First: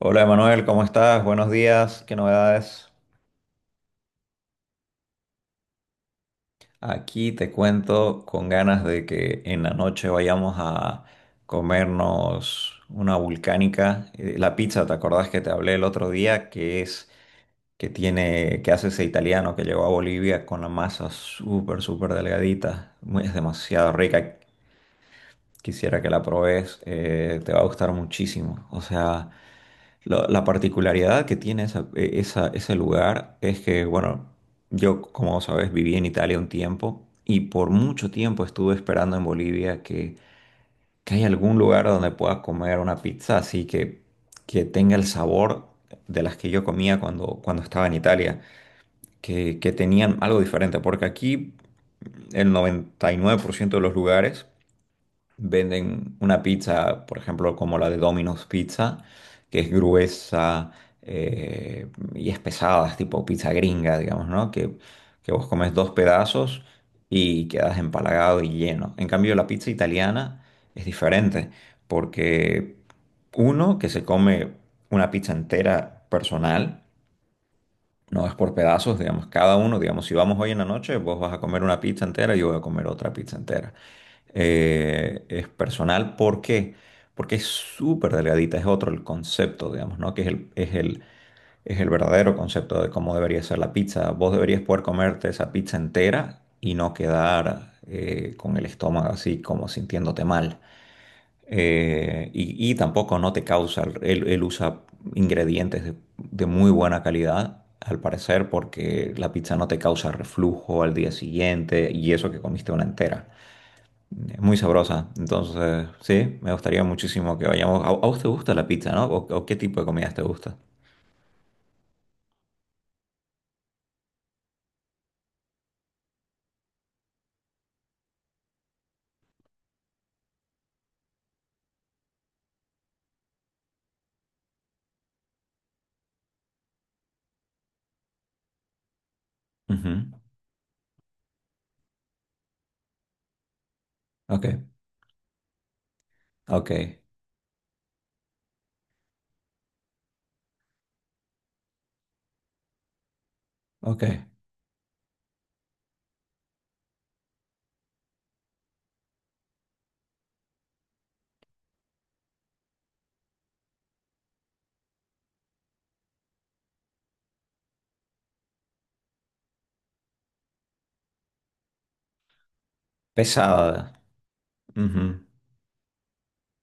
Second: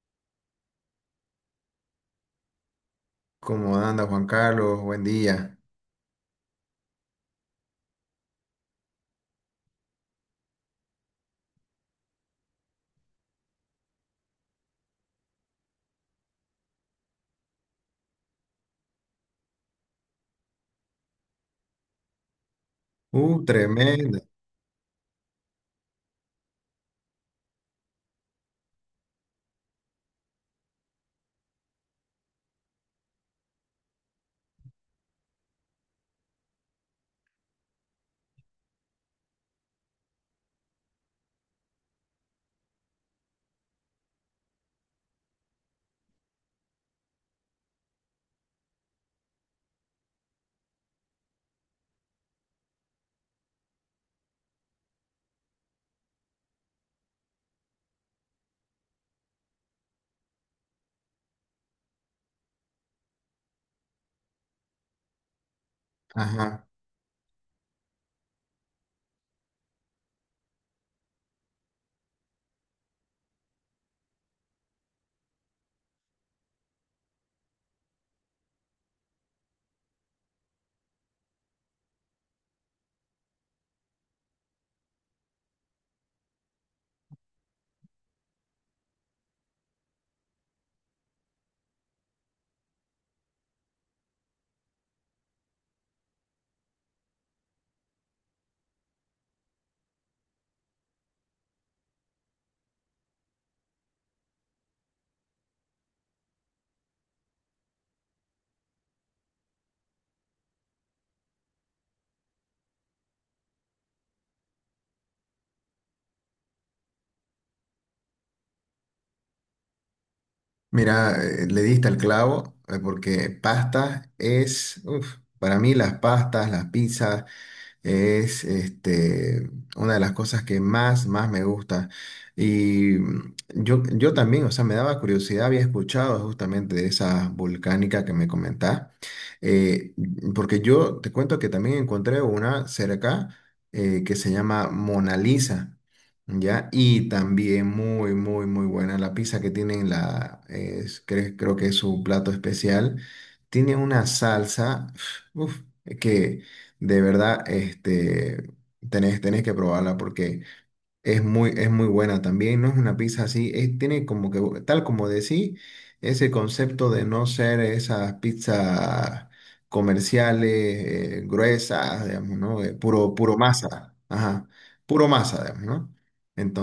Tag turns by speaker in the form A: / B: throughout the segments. A: Hola Emanuel, ¿cómo estás? Buenos días, ¿qué novedades?
B: ¿Cómo anda Juan Carlos? Buen día.
A: Aquí te cuento con ganas de que en la noche vayamos a comernos una vulcánica. La pizza, ¿te acordás que te hablé el otro día? Que hace ese italiano que llegó a Bolivia con la masa súper, súper delgadita. Es demasiado
B: Tremenda.
A: rica. Quisiera que la probes, te va a gustar muchísimo. O sea. La particularidad que tiene ese lugar es que, bueno, yo, como sabes, viví en Italia un tiempo y por mucho tiempo estuve esperando en Bolivia que haya algún lugar donde pueda comer una pizza así que tenga el sabor de las que yo comía cuando estaba en Italia, que tenían algo diferente, porque aquí el 99% de los lugares venden una pizza, por ejemplo, como la de Domino's Pizza, que es gruesa y es pesada, es tipo pizza gringa, digamos, ¿no? Que vos comes dos pedazos
B: Ajá.
A: y quedas empalagado y lleno. En cambio, la pizza italiana es diferente, porque uno que se come una pizza entera personal, no es por pedazos, digamos, cada uno, digamos, si vamos hoy en la noche, vos vas a comer una pizza entera y yo voy a comer otra pizza entera. Es personal, ¿por qué? Porque es súper delgadita, es otro el concepto, digamos, ¿no? Que es el verdadero concepto de cómo debería ser la pizza. Vos deberías poder comerte esa pizza entera y no quedar con el estómago así como sintiéndote mal, y tampoco no te causa, él usa ingredientes de muy buena calidad, al parecer, porque la pizza no te causa reflujo al día siguiente y eso que comiste una entera. Es muy sabrosa, entonces sí, me gustaría muchísimo que vayamos. ¿A vos te gusta la pizza, no? O qué tipo de comidas te gusta?
B: Mira, le diste al clavo, porque pastas es, uf, para mí las pastas, las pizzas es este, una de las cosas que más me gusta. Y yo también, o sea, me daba curiosidad, había escuchado justamente de esa volcánica que me comentás, eh,
A: Ujú.
B: porque yo te cuento que también encontré una cerca, que se
A: Ok,
B: llama Mona Lisa. ¿Ya?
A: ok,
B: Y también muy, muy, muy buena la pizza que tienen, creo que es su plato especial. Tiene una
A: ok.
B: salsa, uf, que de verdad este, tenés que probarla porque es muy buena también, no es una pizza así, tiene como que, tal como decí, ese concepto de no ser esas pizzas comerciales, gruesas, digamos, ¿no? Puro
A: Pesada.
B: masa, ajá, puro
A: Ujú,
B: masa, digamos, ¿no?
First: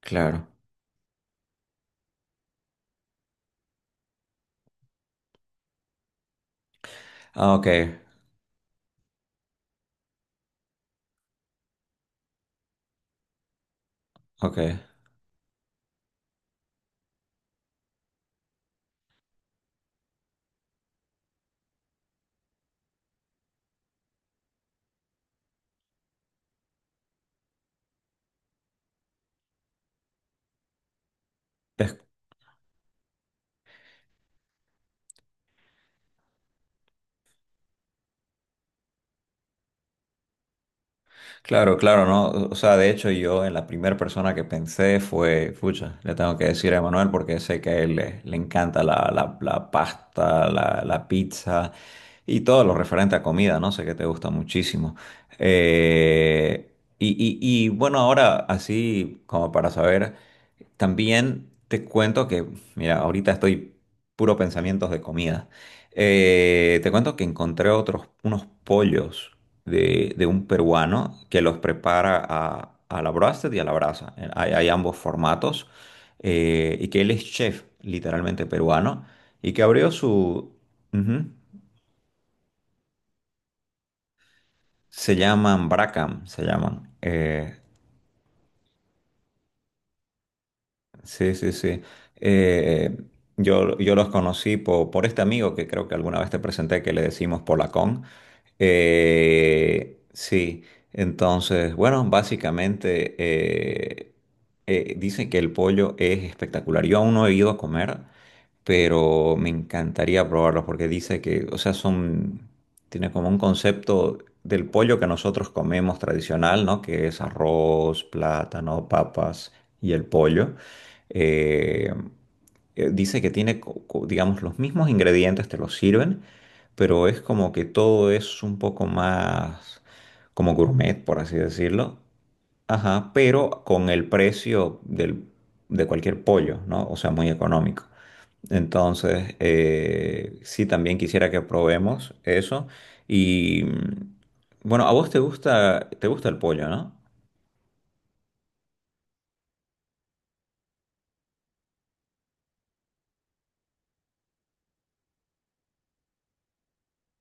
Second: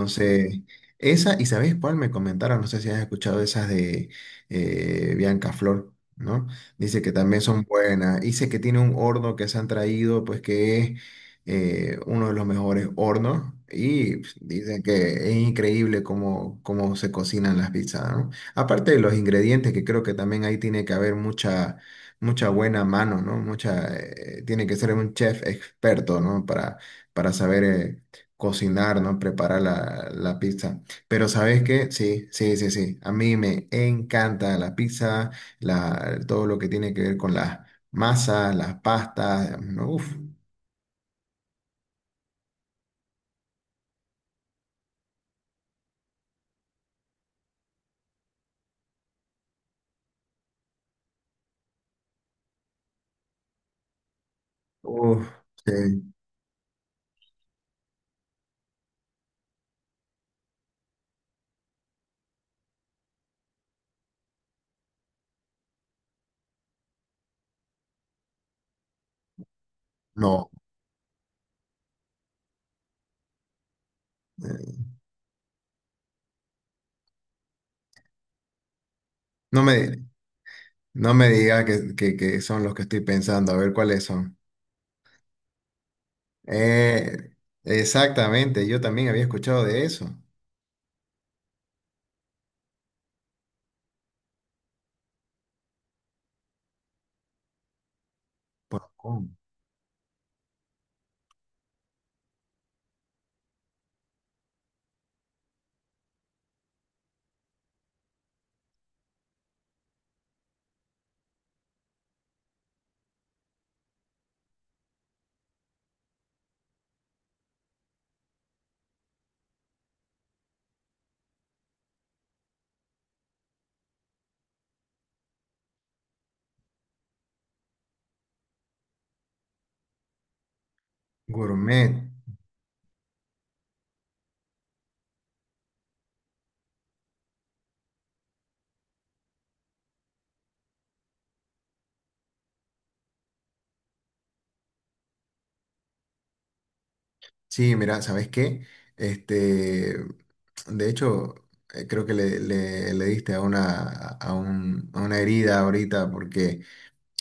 A: claro.
B: ¿y sabes cuál me comentaron? No sé si has escuchado esas de, Bianca Flor, ¿no? Dice que también
A: Ah,
B: son
A: ok,
B: buenas, dice que tiene un horno que se han traído, pues que es, uno de los mejores hornos y pues,
A: ok.
B: dicen que es increíble cómo se cocinan las pizzas, ¿no? Aparte de los ingredientes, que creo que también ahí tiene que haber mucha, mucha buena mano, ¿no? Mucha, tiene que ser un chef experto, ¿no? Para saber, cocinar, ¿no? Preparar la pizza. Pero, ¿sabes qué?
A: Es.
B: Sí, sí, sí, sí. A mí me encanta la pizza, todo lo que tiene que ver con las masas, las pastas, ¿no? Uf.
A: Claro, claro, ¿no? O sea, de hecho yo en la primera persona que pensé fue, pucha, le tengo que decir a Emanuel porque sé que a él le encanta la pasta, la pizza y todo lo referente a comida, ¿no? Sé que te gusta muchísimo.
B: Uf, sí,
A: Eh, y, y, y bueno, ahora así como para saber, también te cuento que, mira, ahorita estoy puro pensamientos de comida. Te cuento que encontré otros, unos pollos de un
B: no,
A: peruano que los prepara a la broasted y a la brasa. Hay
B: eh,
A: ambos formatos. Y que él es chef, literalmente peruano, y
B: no
A: que abrió
B: me,
A: su...
B: no
A: Ujú.
B: me diga que son los que estoy pensando, a ver cuáles son.
A: Se llaman Bracam, se llaman.
B: Eh, Exactamente, yo también había escuchado de eso.
A: Sí, sí, sí. Eh, yo los conocí por, este amigo que creo que alguna vez te presenté, que le decimos Polacón.
B: Por con
A: Sí, entonces, bueno, básicamente dicen que el pollo es espectacular. Yo aún no he ido a comer, pero me encantaría probarlo porque dice que, o sea, son, tiene como un concepto del pollo que nosotros comemos tradicional, ¿no? Que es arroz, plátano, papas y el pollo. Eh, dice que tiene, digamos, los mismos ingredientes, te los sirven, pero es como que todo es un poco más como gourmet, por así
B: Gourmet.
A: decirlo. Ajá, pero con el precio de cualquier pollo, ¿no? O sea, muy económico. Entonces, sí, también quisiera que probemos eso. Y bueno, a vos te gusta el pollo, ¿no?
B: Sí, mira, ¿sabes qué? Este, de hecho, creo que le diste a a una herida ahorita porque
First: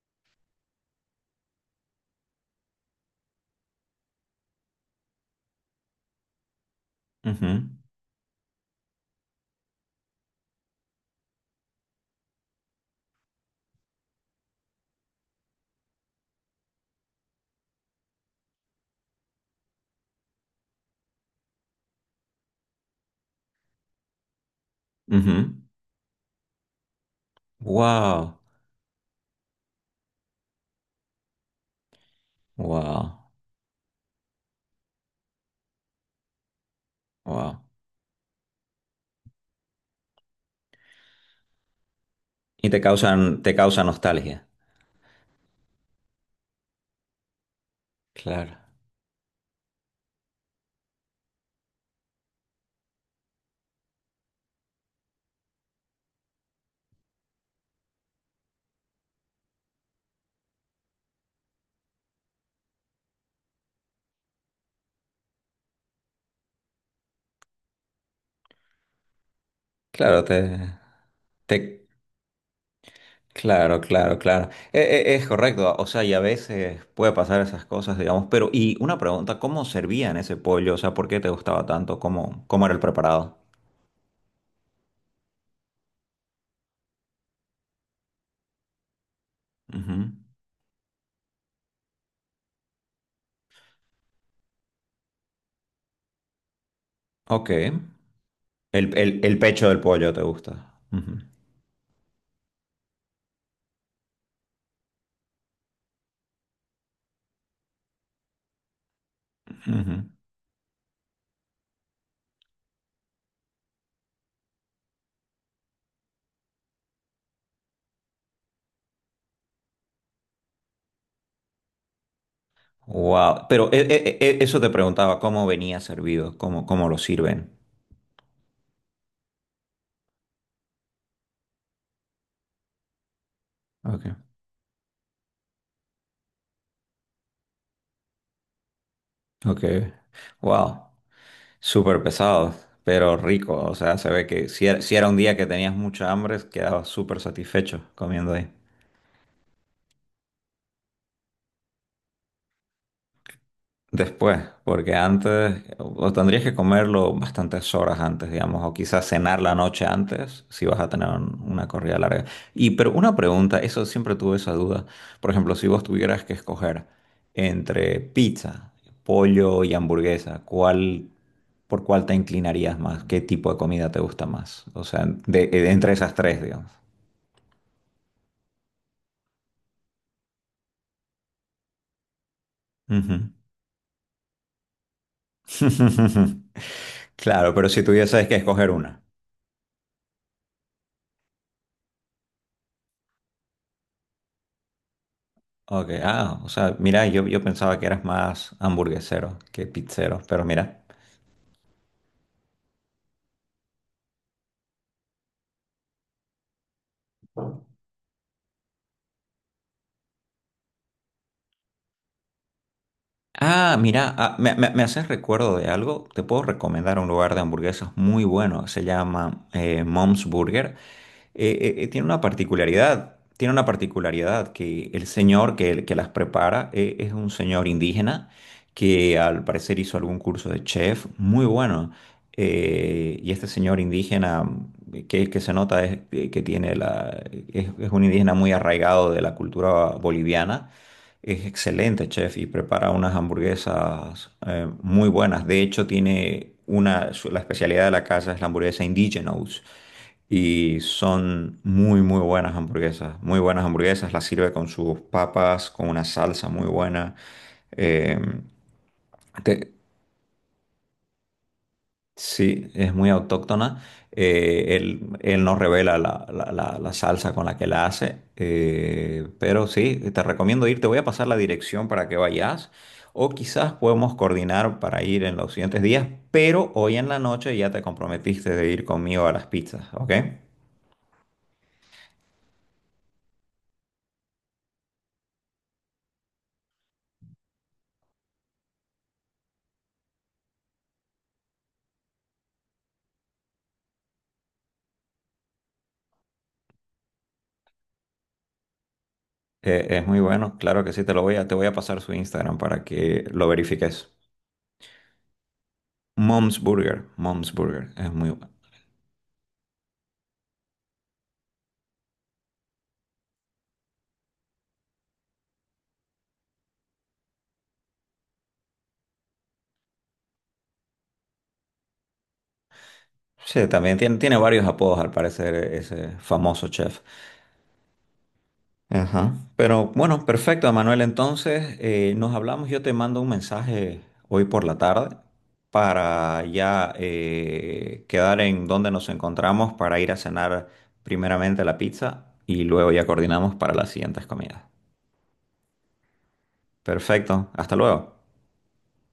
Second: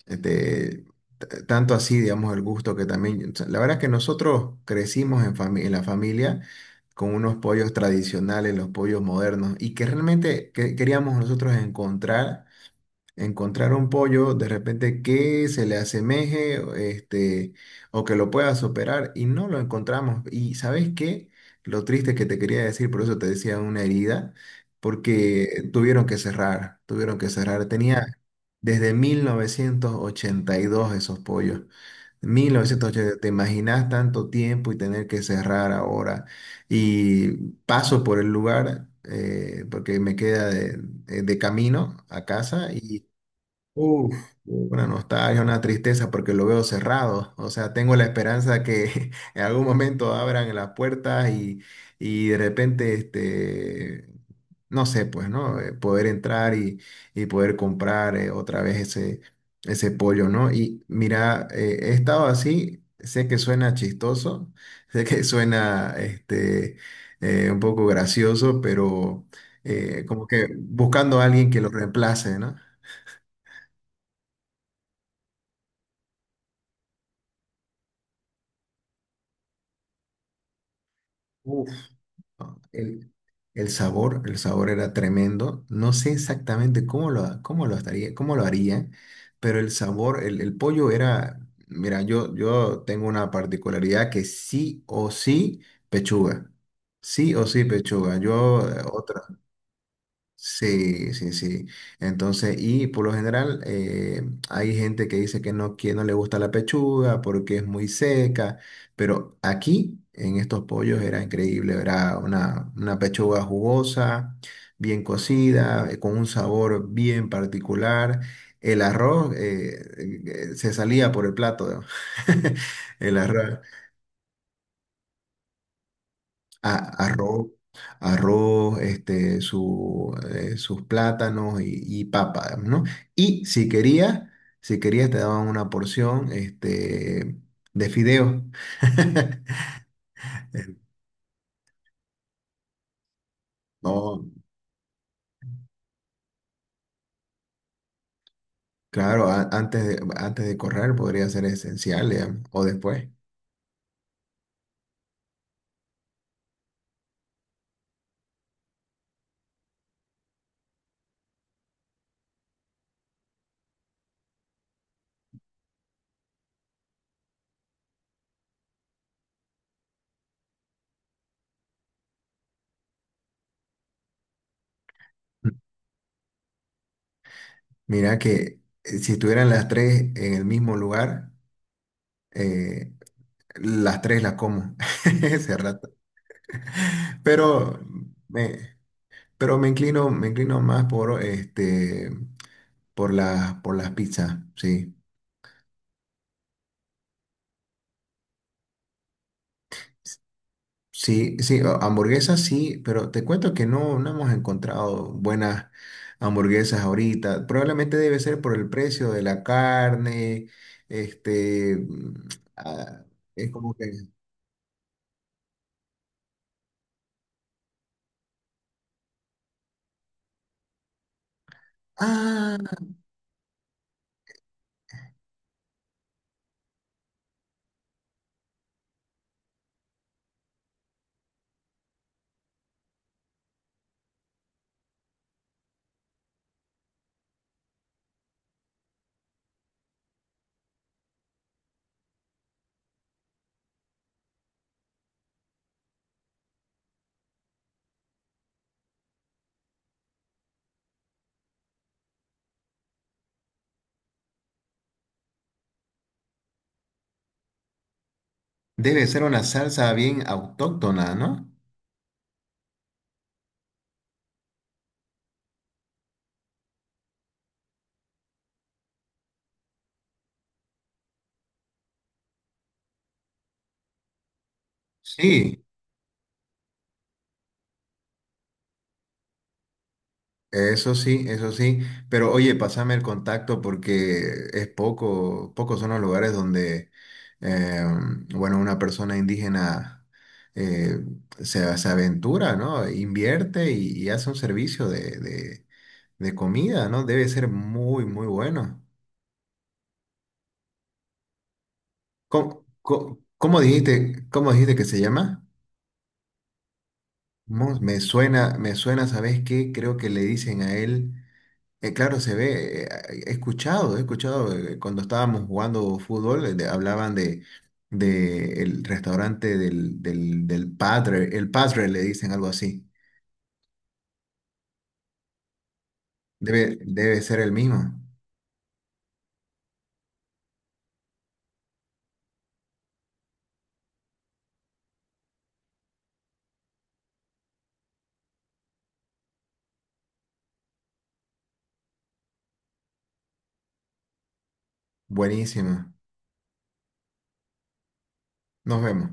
B: este, tanto así, digamos, el gusto que también, o sea, la verdad es que nosotros crecimos en la familia con unos
A: Ujú,
B: pollos tradicionales, los pollos modernos, y que realmente queríamos nosotros encontrar un pollo de repente que se le asemeje, este, o que lo pueda superar y no lo encontramos. ¿Y sabes qué? Lo triste que te quería decir, por eso te decía una herida,
A: ujú.
B: porque tuvieron que cerrar, tuvieron que cerrar. Mm. Tenía
A: Wow,
B: desde 1982 esos pollos. 1980, ¿te
A: wow,
B: imaginas tanto tiempo y tener que cerrar ahora? Y
A: wow.
B: paso por el lugar, porque me queda de camino a
A: Y
B: casa
A: te
B: y.
A: causan, te causa
B: Uf,
A: nostalgia.
B: una nostalgia, una tristeza porque lo veo cerrado. O sea, tengo la
A: Claro,
B: esperanza que en algún momento abran las puertas y, de repente, este, no sé, pues, ¿no? Poder entrar y poder comprar, otra vez ese pollo, ¿no? Y mira, he estado así, sé que suena chistoso, sé que suena este, un poco gracioso, pero
A: claro,
B: como que buscando a alguien que lo
A: te,
B: reemplace, ¿no?
A: claro, claro, claro. Es, correcto, o sea, y a veces puede pasar esas cosas, digamos, pero, y una pregunta, ¿cómo servían ese pollo? O sea, ¿por qué te gustaba
B: Uf.
A: tanto? ¿Cómo,
B: Ah.
A: cómo era el preparado?
B: El sabor era tremendo. No sé exactamente cómo lo estaría, cómo lo haría, pero el
A: Ujú.
B: sabor, el pollo era. Mira, yo tengo una particularidad que sí o sí pechuga. Sí o
A: Ok.
B: sí
A: El,
B: pechuga. Yo,
A: el-
B: otra.
A: el pecho del pollo te gusta.
B: Sí, sí, sí. Entonces, y por lo general, hay gente que dice que no le gusta la pechuga porque es muy seca, pero aquí en estos pollos era increíble, era una pechuga jugosa, bien cocida, con un sabor bien particular. El arroz, se salía por el plato, ¿no? El
A: Wow.
B: arroz,
A: Pero eso te preguntaba, ¿cómo venía servido? ¿Cómo, cómo lo
B: a- arroz,
A: sirven?
B: este, sus plátanos y papa, ¿no? Y
A: Ok.
B: si querías te daban una porción, este, de fideos.
A: Ok. Wow. Súper pesado, pero rico. O sea, se
B: No,
A: ve que si era un día que tenías mucha hambre, quedabas súper satisfecho comiendo ahí.
B: claro, antes de correr podría ser esencial, digamos, o después.
A: Después, porque antes, o tendrías que comerlo bastantes horas antes, digamos, o quizás cenar la noche antes, si vas a tener una corrida larga. Y pero una pregunta, eso siempre tuve esa duda. Por ejemplo, si vos tuvieras que escoger entre pizza, pollo y hamburguesa, ¿Por cuál te inclinarías más? ¿Qué tipo de comida te gusta más? O sea, de, entre esas tres, digamos.
B: Mira que, si estuvieran las tres en el mismo lugar, eh,
A: Ujú.
B: las tres las como ese rato.
A: Claro, pero
B: Pero,
A: si tuvieses que
B: me-
A: escoger una.
B: Pero me inclino más por este, por las pizzas, sí.
A: Ok, ah, o sea, mira, yo pensaba que eras más hamburguesero que pizzero, pero mira.
B: Sí, sí, hamburguesas sí, pero te cuento que no hemos encontrado buenas hamburguesas ahorita. Probablemente debe ser por el precio de la carne, este, ah, es como
A: Ah,
B: que,
A: mira, ah, me haces recuerdo de algo. Te puedo recomendar un lugar de hamburguesas muy bueno. Se llama Mom's Burger. Tiene una
B: ah,
A: particularidad. Tiene una particularidad que el señor que las prepara, es un señor indígena que al parecer hizo algún curso de chef muy bueno. Y este señor indígena que se nota es, que tiene la, es un indígena muy arraigado de la cultura boliviana, es excelente chef, y prepara unas hamburguesas muy buenas. De hecho, tiene la especialidad de la casa es la hamburguesa Indigenous. Y son muy, muy buenas hamburguesas. Muy buenas hamburguesas. Las sirve con sus papas, con una salsa muy buena. Eh,
B: debe ser una
A: te-
B: salsa bien autóctona, ¿no?
A: Sí, es muy autóctona. Él nos revela la salsa con la que la hace. Pero sí, te recomiendo ir. Te voy a pasar la dirección para que vayas. O quizás podemos coordinar para ir en los
B: Sí.
A: siguientes días. Pero hoy en la noche ya te comprometiste de ir conmigo a las pizzas, ¿ok?
B: Eso sí, eso sí. Pero oye, pásame el contacto porque es poco, pocos son los lugares donde, eh, bueno, una persona indígena, eh, se aventura, ¿no? Invierte y hace un servicio de comida, ¿no? Debe ser muy, muy bueno.
A: Es muy bueno. Claro que sí, te lo voy a, te voy a pasar su Instagram
B: ¿Cómo,
A: para
B: cómo-
A: que lo
B: cómo
A: verifiques.
B: dijiste, cómo dijiste que se llama?
A: Mom's Burger. Mom's Burger. Es muy bueno.
B: Me suena, ¿sabes qué? Creo que le dicen a él. Claro, se ve, he escuchado, cuando estábamos jugando fútbol, hablaban de el restaurante del padre, el padre le dicen algo así.
A: Sí, también tiene, tiene varios apodos al parecer ese famoso chef.
B: Debe ser el mismo.
A: Ajá. Pero bueno, perfecto, Manuel. Entonces, nos hablamos. Yo te mando un mensaje hoy por la tarde para ya quedar en donde nos encontramos para ir a cenar primeramente la pizza y luego ya coordinamos para las siguientes comidas.
B: Buenísimo.
A: Perfecto. Hasta luego.
B: Nos vemos.